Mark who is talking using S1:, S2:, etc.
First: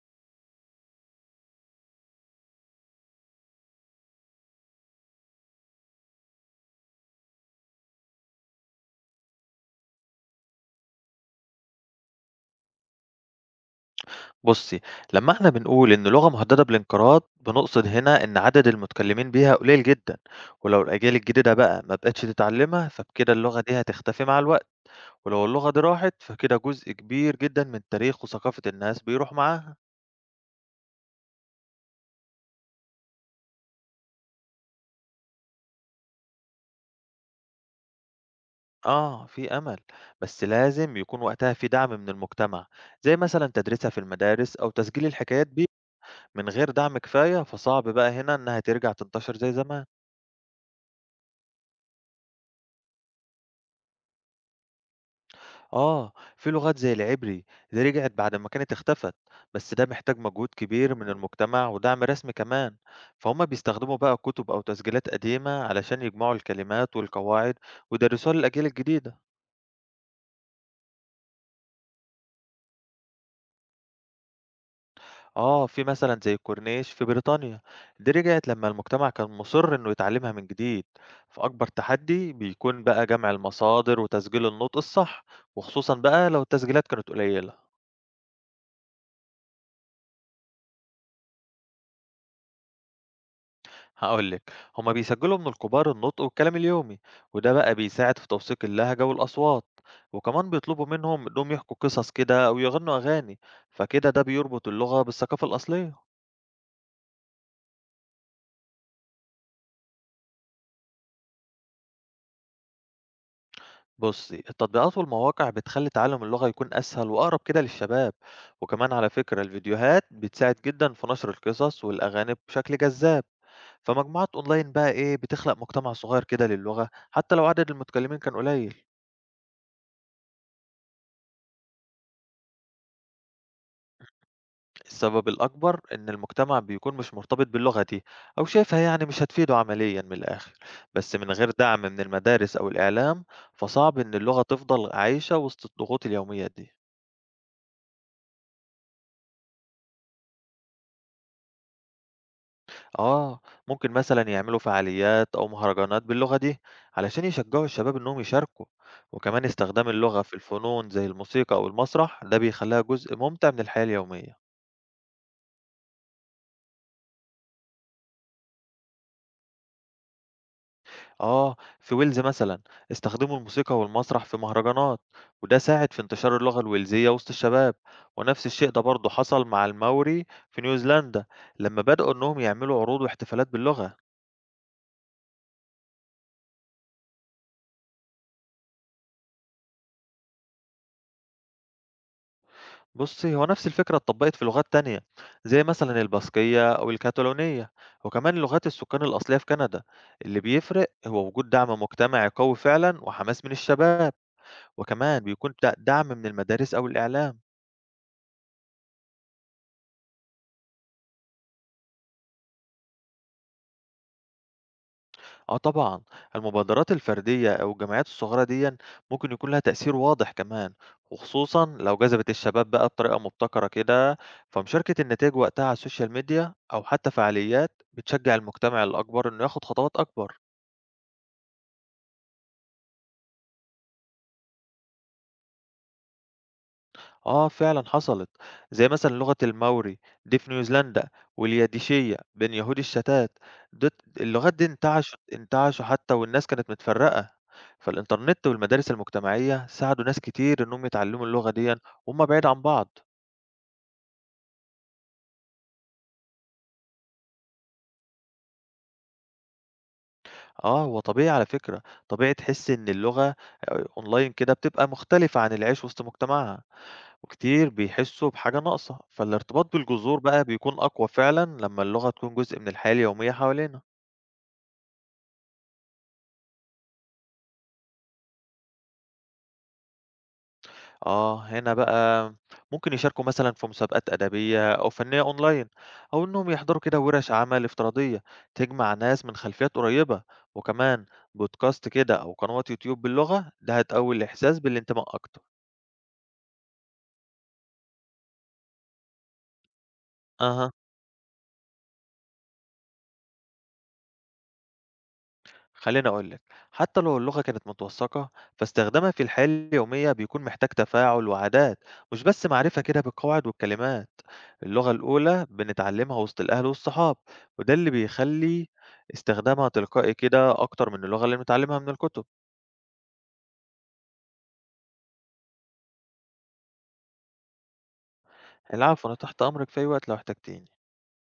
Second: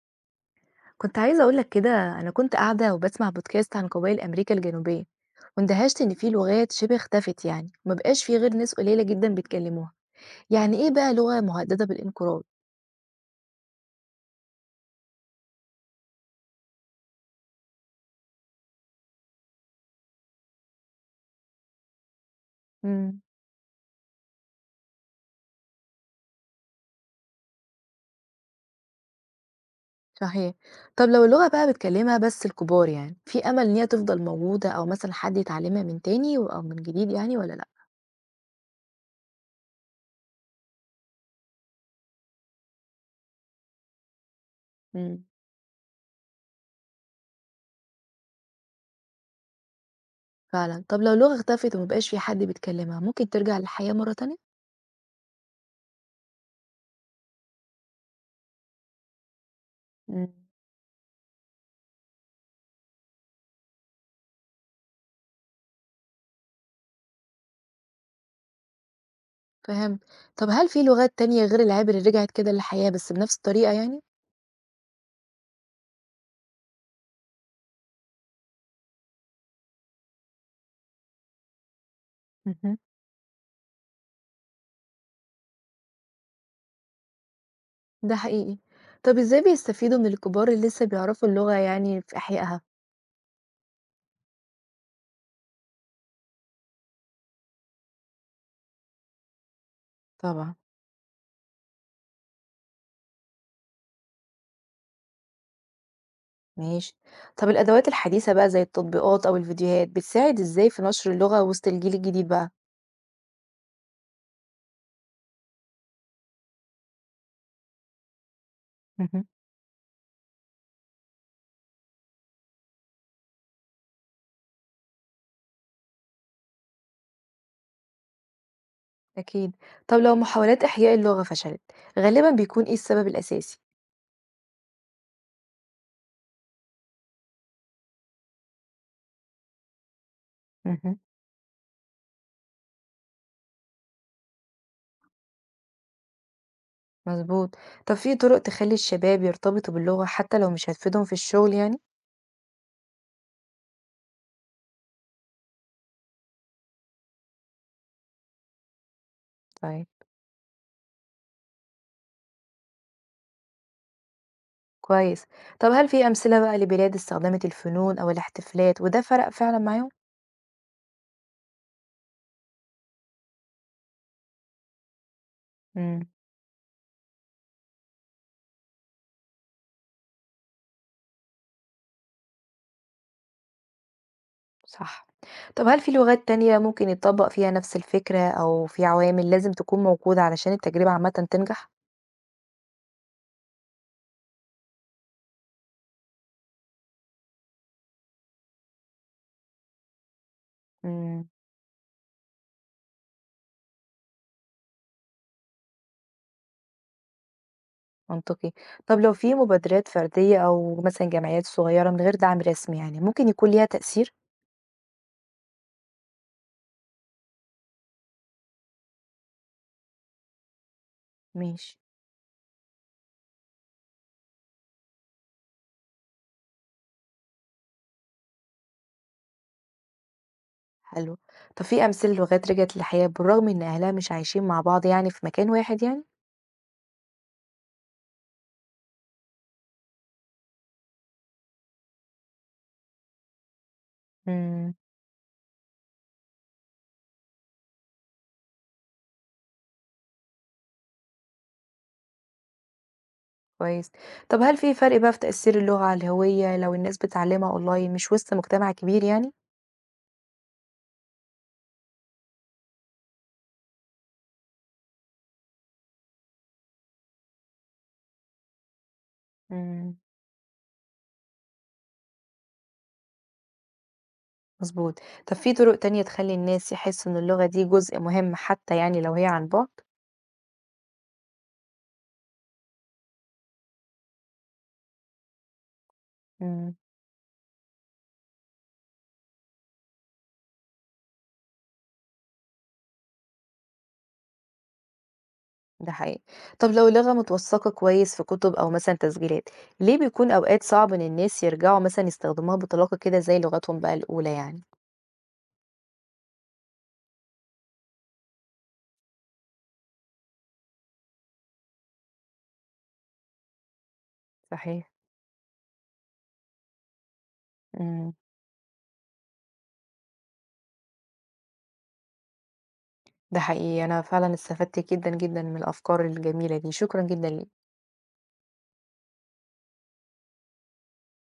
S1: كنت عايزة أقول لك كده. أنا كنت قاعدة وبسمع بودكاست عن قبائل أمريكا الجنوبية، واندهشت إن في لغات شبه اختفت يعني، ومبقاش في غير ناس قليلة جدا بيتكلموها. يعني إيه بقى لغة مهددة بالانقراض؟
S2: بُصّي، لمّا إحنا بنقول إن لغة مهددة بالانقراض، بنقصد هنا إن عدد المتكلمين بيها قليل جدًا، ولو الأجيال الجديدة بقى ما بقتش تتعلمها،
S1: امم
S2: فبكده اللغة دي هتختفي مع الوقت، ولو اللغة دي راحت، فكده جزء كبير جدًا من تاريخ وثقافة الناس بيروح معاها.
S1: صحيح. طب لو اللغة بقى بتكلمها بس الكبار، يعني في أمل إن هي تفضل موجودة، أو مثلا حد يتعلمها من تاني أو من جديد يعني، ولا لأ؟
S2: آه، في أمل، بس لازم يكون وقتها في دعم من المجتمع، زي مثلًا تدريسها في المدارس أو تسجيل
S1: امم
S2: الحكايات دي، من غير دعم كفاية فصعب بقى هنا إنها ترجع تنتشر زي زمان.
S1: فعلا. طب لو لغة اختفت ومبقاش في حد بيتكلمها، ممكن ترجع للحياة مرة تانية؟
S2: آه، في لغات زي العبري دي رجعت بعد ما كانت اختفت، بس ده محتاج
S1: امم
S2: مجهود كبير من المجتمع ودعم رسمي كمان، فهم بيستخدموا بقى كتب أو تسجيلات قديمة علشان يجمعوا الكلمات والقواعد ويدرسوها للأجيال الجديدة.
S1: فهمت. طب هل في لغات تانية غير العبري رجعت كده للحياة بس بنفس الطريقة يعني؟
S2: آه، في مثلا زي الكورنيش في بريطانيا، دي رجعت لما المجتمع كان مصر إنه يتعلمها من جديد، فأكبر تحدي
S1: اهم،
S2: بيكون بقى جمع المصادر وتسجيل النطق الصح، وخصوصا بقى لو التسجيلات كانت قليلة.
S1: ده حقيقي. طب إزاي بيستفيدوا من الكبار اللي لسه بيعرفوا اللغة يعني في إحيائها؟
S2: هقول لك هما بيسجلوا من الكبار النطق والكلام اليومي وده بقى بيساعد في توثيق اللهجة والأصوات وكمان
S1: طبعا.
S2: بيطلبوا منهم إنهم يحكوا قصص كده أو يغنوا أغاني فكده ده بيربط اللغة بالثقافة الأصلية.
S1: ماشي. طب الأدوات الحديثة بقى زي التطبيقات أو الفيديوهات بتساعد إزاي في نشر اللغة وسط الجيل الجديد بقى؟
S2: بصي التطبيقات والمواقع بتخلي تعلم اللغة يكون أسهل وأقرب كده للشباب، وكمان على
S1: مهم.
S2: فكرة الفيديوهات بتساعد جدا في نشر القصص والأغاني بشكل جذاب. فمجموعات أونلاين بقى إيه بتخلق مجتمع صغير كده للغة حتى لو عدد المتكلمين كان قليل.
S1: أكيد. طب لو محاولات إحياء اللغة فشلت، غالبا بيكون إيه السبب الأساسي؟
S2: السبب الأكبر إن المجتمع بيكون مش مرتبط باللغة دي أو شايفها يعني مش هتفيده عمليا من الآخر،
S1: مهم.
S2: بس من غير دعم من المدارس أو الإعلام فصعب إن اللغة تفضل عايشة وسط الضغوط اليومية دي.
S1: مظبوط. طب في طرق تخلي الشباب يرتبطوا باللغة حتى لو مش هتفيدهم في الشغل يعني؟
S2: آه، ممكن مثلا يعملوا فعاليات أو مهرجانات باللغة دي علشان يشجعوا الشباب إنهم يشاركوا، وكمان
S1: طيب.
S2: استخدام اللغة في الفنون زي الموسيقى أو المسرح ده بيخليها جزء ممتع من الحياة اليومية.
S1: كويس. طب هل في أمثلة بقى لبلاد استخدمت الفنون أو الاحتفالات وده فرق فعلا معاهم؟
S2: آه، في ويلز مثلًا استخدموا الموسيقى والمسرح في مهرجانات، وده ساعد في
S1: مم.
S2: انتشار اللغة الويلزية وسط الشباب، ونفس الشيء ده برضه حصل مع الماوري في نيوزيلندا لما بدأوا إنهم يعملوا عروض واحتفالات باللغة.
S1: صح. طب هل في لغات تانية ممكن يتطبّق فيها نفس الفكرة، أو في عوامل لازم تكون موجودة علشان التجربة عامةً تنجح؟
S2: بُصّي، هو نفس الفكرة اتطبقت في لغات تانية زي مثلًا الباسكية أو الكتالونية، وكمان لغات السكان الأصلية في كندا. اللي بيفرق
S1: إمم،
S2: هو وجود دعم مجتمعي قوي فعلًا وحماس من الشباب، وكمان بيكون دعم من المدارس أو الإعلام.
S1: منطقي. طب لو في مبادرات فردية أو مثلًا جمعيات صغيرة من غير دعم رسمي يعني، ممكن يكون ليها تأثير؟
S2: آه طبعًا، المبادرات الفردية أو الجمعيات الصغيرة ديًا ممكن يكون لها تأثير واضح كمان، وخصوصًا
S1: ماشي،
S2: لو جذبت الشباب بقى بطريقة مبتكرة كده، فمشاركة النتائج وقتها على السوشيال ميديا أو حتى فعاليات بتشجع المجتمع الأكبر إنه ياخد خطوات أكبر.
S1: حلو. طب في أمثلة للغات رجعت للحياة بالرغم إن أهلها مش عايشين مع بعض يعني في مكان واحد يعني؟
S2: آه فعلًا حصلت، زي مثلًا لغة الماوري دي في نيوزيلندا، واليديشية بين يهود الشتات، ديت اللغات دي
S1: إمم،
S2: انتعشوا حتى والناس كانت متفرقة، فالإنترنت والمدارس المجتمعية ساعدوا ناس كتير إنهم يتعلموا اللغة ديًا وهم بعيد عن بعض.
S1: كويس. طب هل في فرق بقى في تأثير اللغة على الهوية لو الناس بتتعلمها أونلاين مش وسط مجتمع كبير يعني؟
S2: آه هو طبيعي على فكرة، طبيعي تحس إن اللغة أونلاين كده بتبقى مختلفة عن العيش وسط مجتمعها، وكتير بيحسوا بحاجة ناقصة، فالارتباط
S1: إمم.
S2: بالجذور بقى بيكون أقوى فعلًا لما اللغة تكون جزء من الحياة اليومية حوالينا.
S1: مضبوط. طب في طرق تانية تخلّي الناس يحسّوا إن اللغة دي جزء مهم حتى يعني لو هي عن بُعد؟
S2: آه، هنا بقى ممكن يشاركوا مثلًا في مسابقات أدبية أو فنية أونلاين، أو إنهم
S1: إمم.
S2: يحضروا كده ورش عمل افتراضية تجمع ناس من خلفيات قريبة، وكمان بودكاست كده أو قنوات يوتيوب باللغة، ده هتقوي الإحساس بالانتماء أكتر.
S1: ده حقيقي. طب لو اللغة متوثّقة كويس في كُتب أو مثلًا تسجيلات، ليه بيكون أوقات
S2: أها،
S1: صعب إن الناس يرجعوا مثلًا يستخدموها بطلاقة كده زي لغتهم بقى الأولى يعني؟
S2: خليني أقول لك، حتى لو اللغة كانت متوثقة، فاستخدامها في الحياة اليومية بيكون محتاج تفاعل وعادات، مش بس معرفة كده بالقواعد والكلمات.
S1: صحيح.
S2: اللغة الأولى بنتعلمها وسط الأهل والصحاب، وده اللي
S1: إمم.
S2: بيخلي استخدامها تلقائي كده أكتر من اللغة اللي بنتعلمها من الكتب.
S1: ده حقيقي. أنا فعلًا استفدت جدًا، جدًا من الأفكار الجميلة دي. شكرًا جدًا ليك.
S2: العفو، أنا تحت أمرك في أي وقت لو احتجتيني.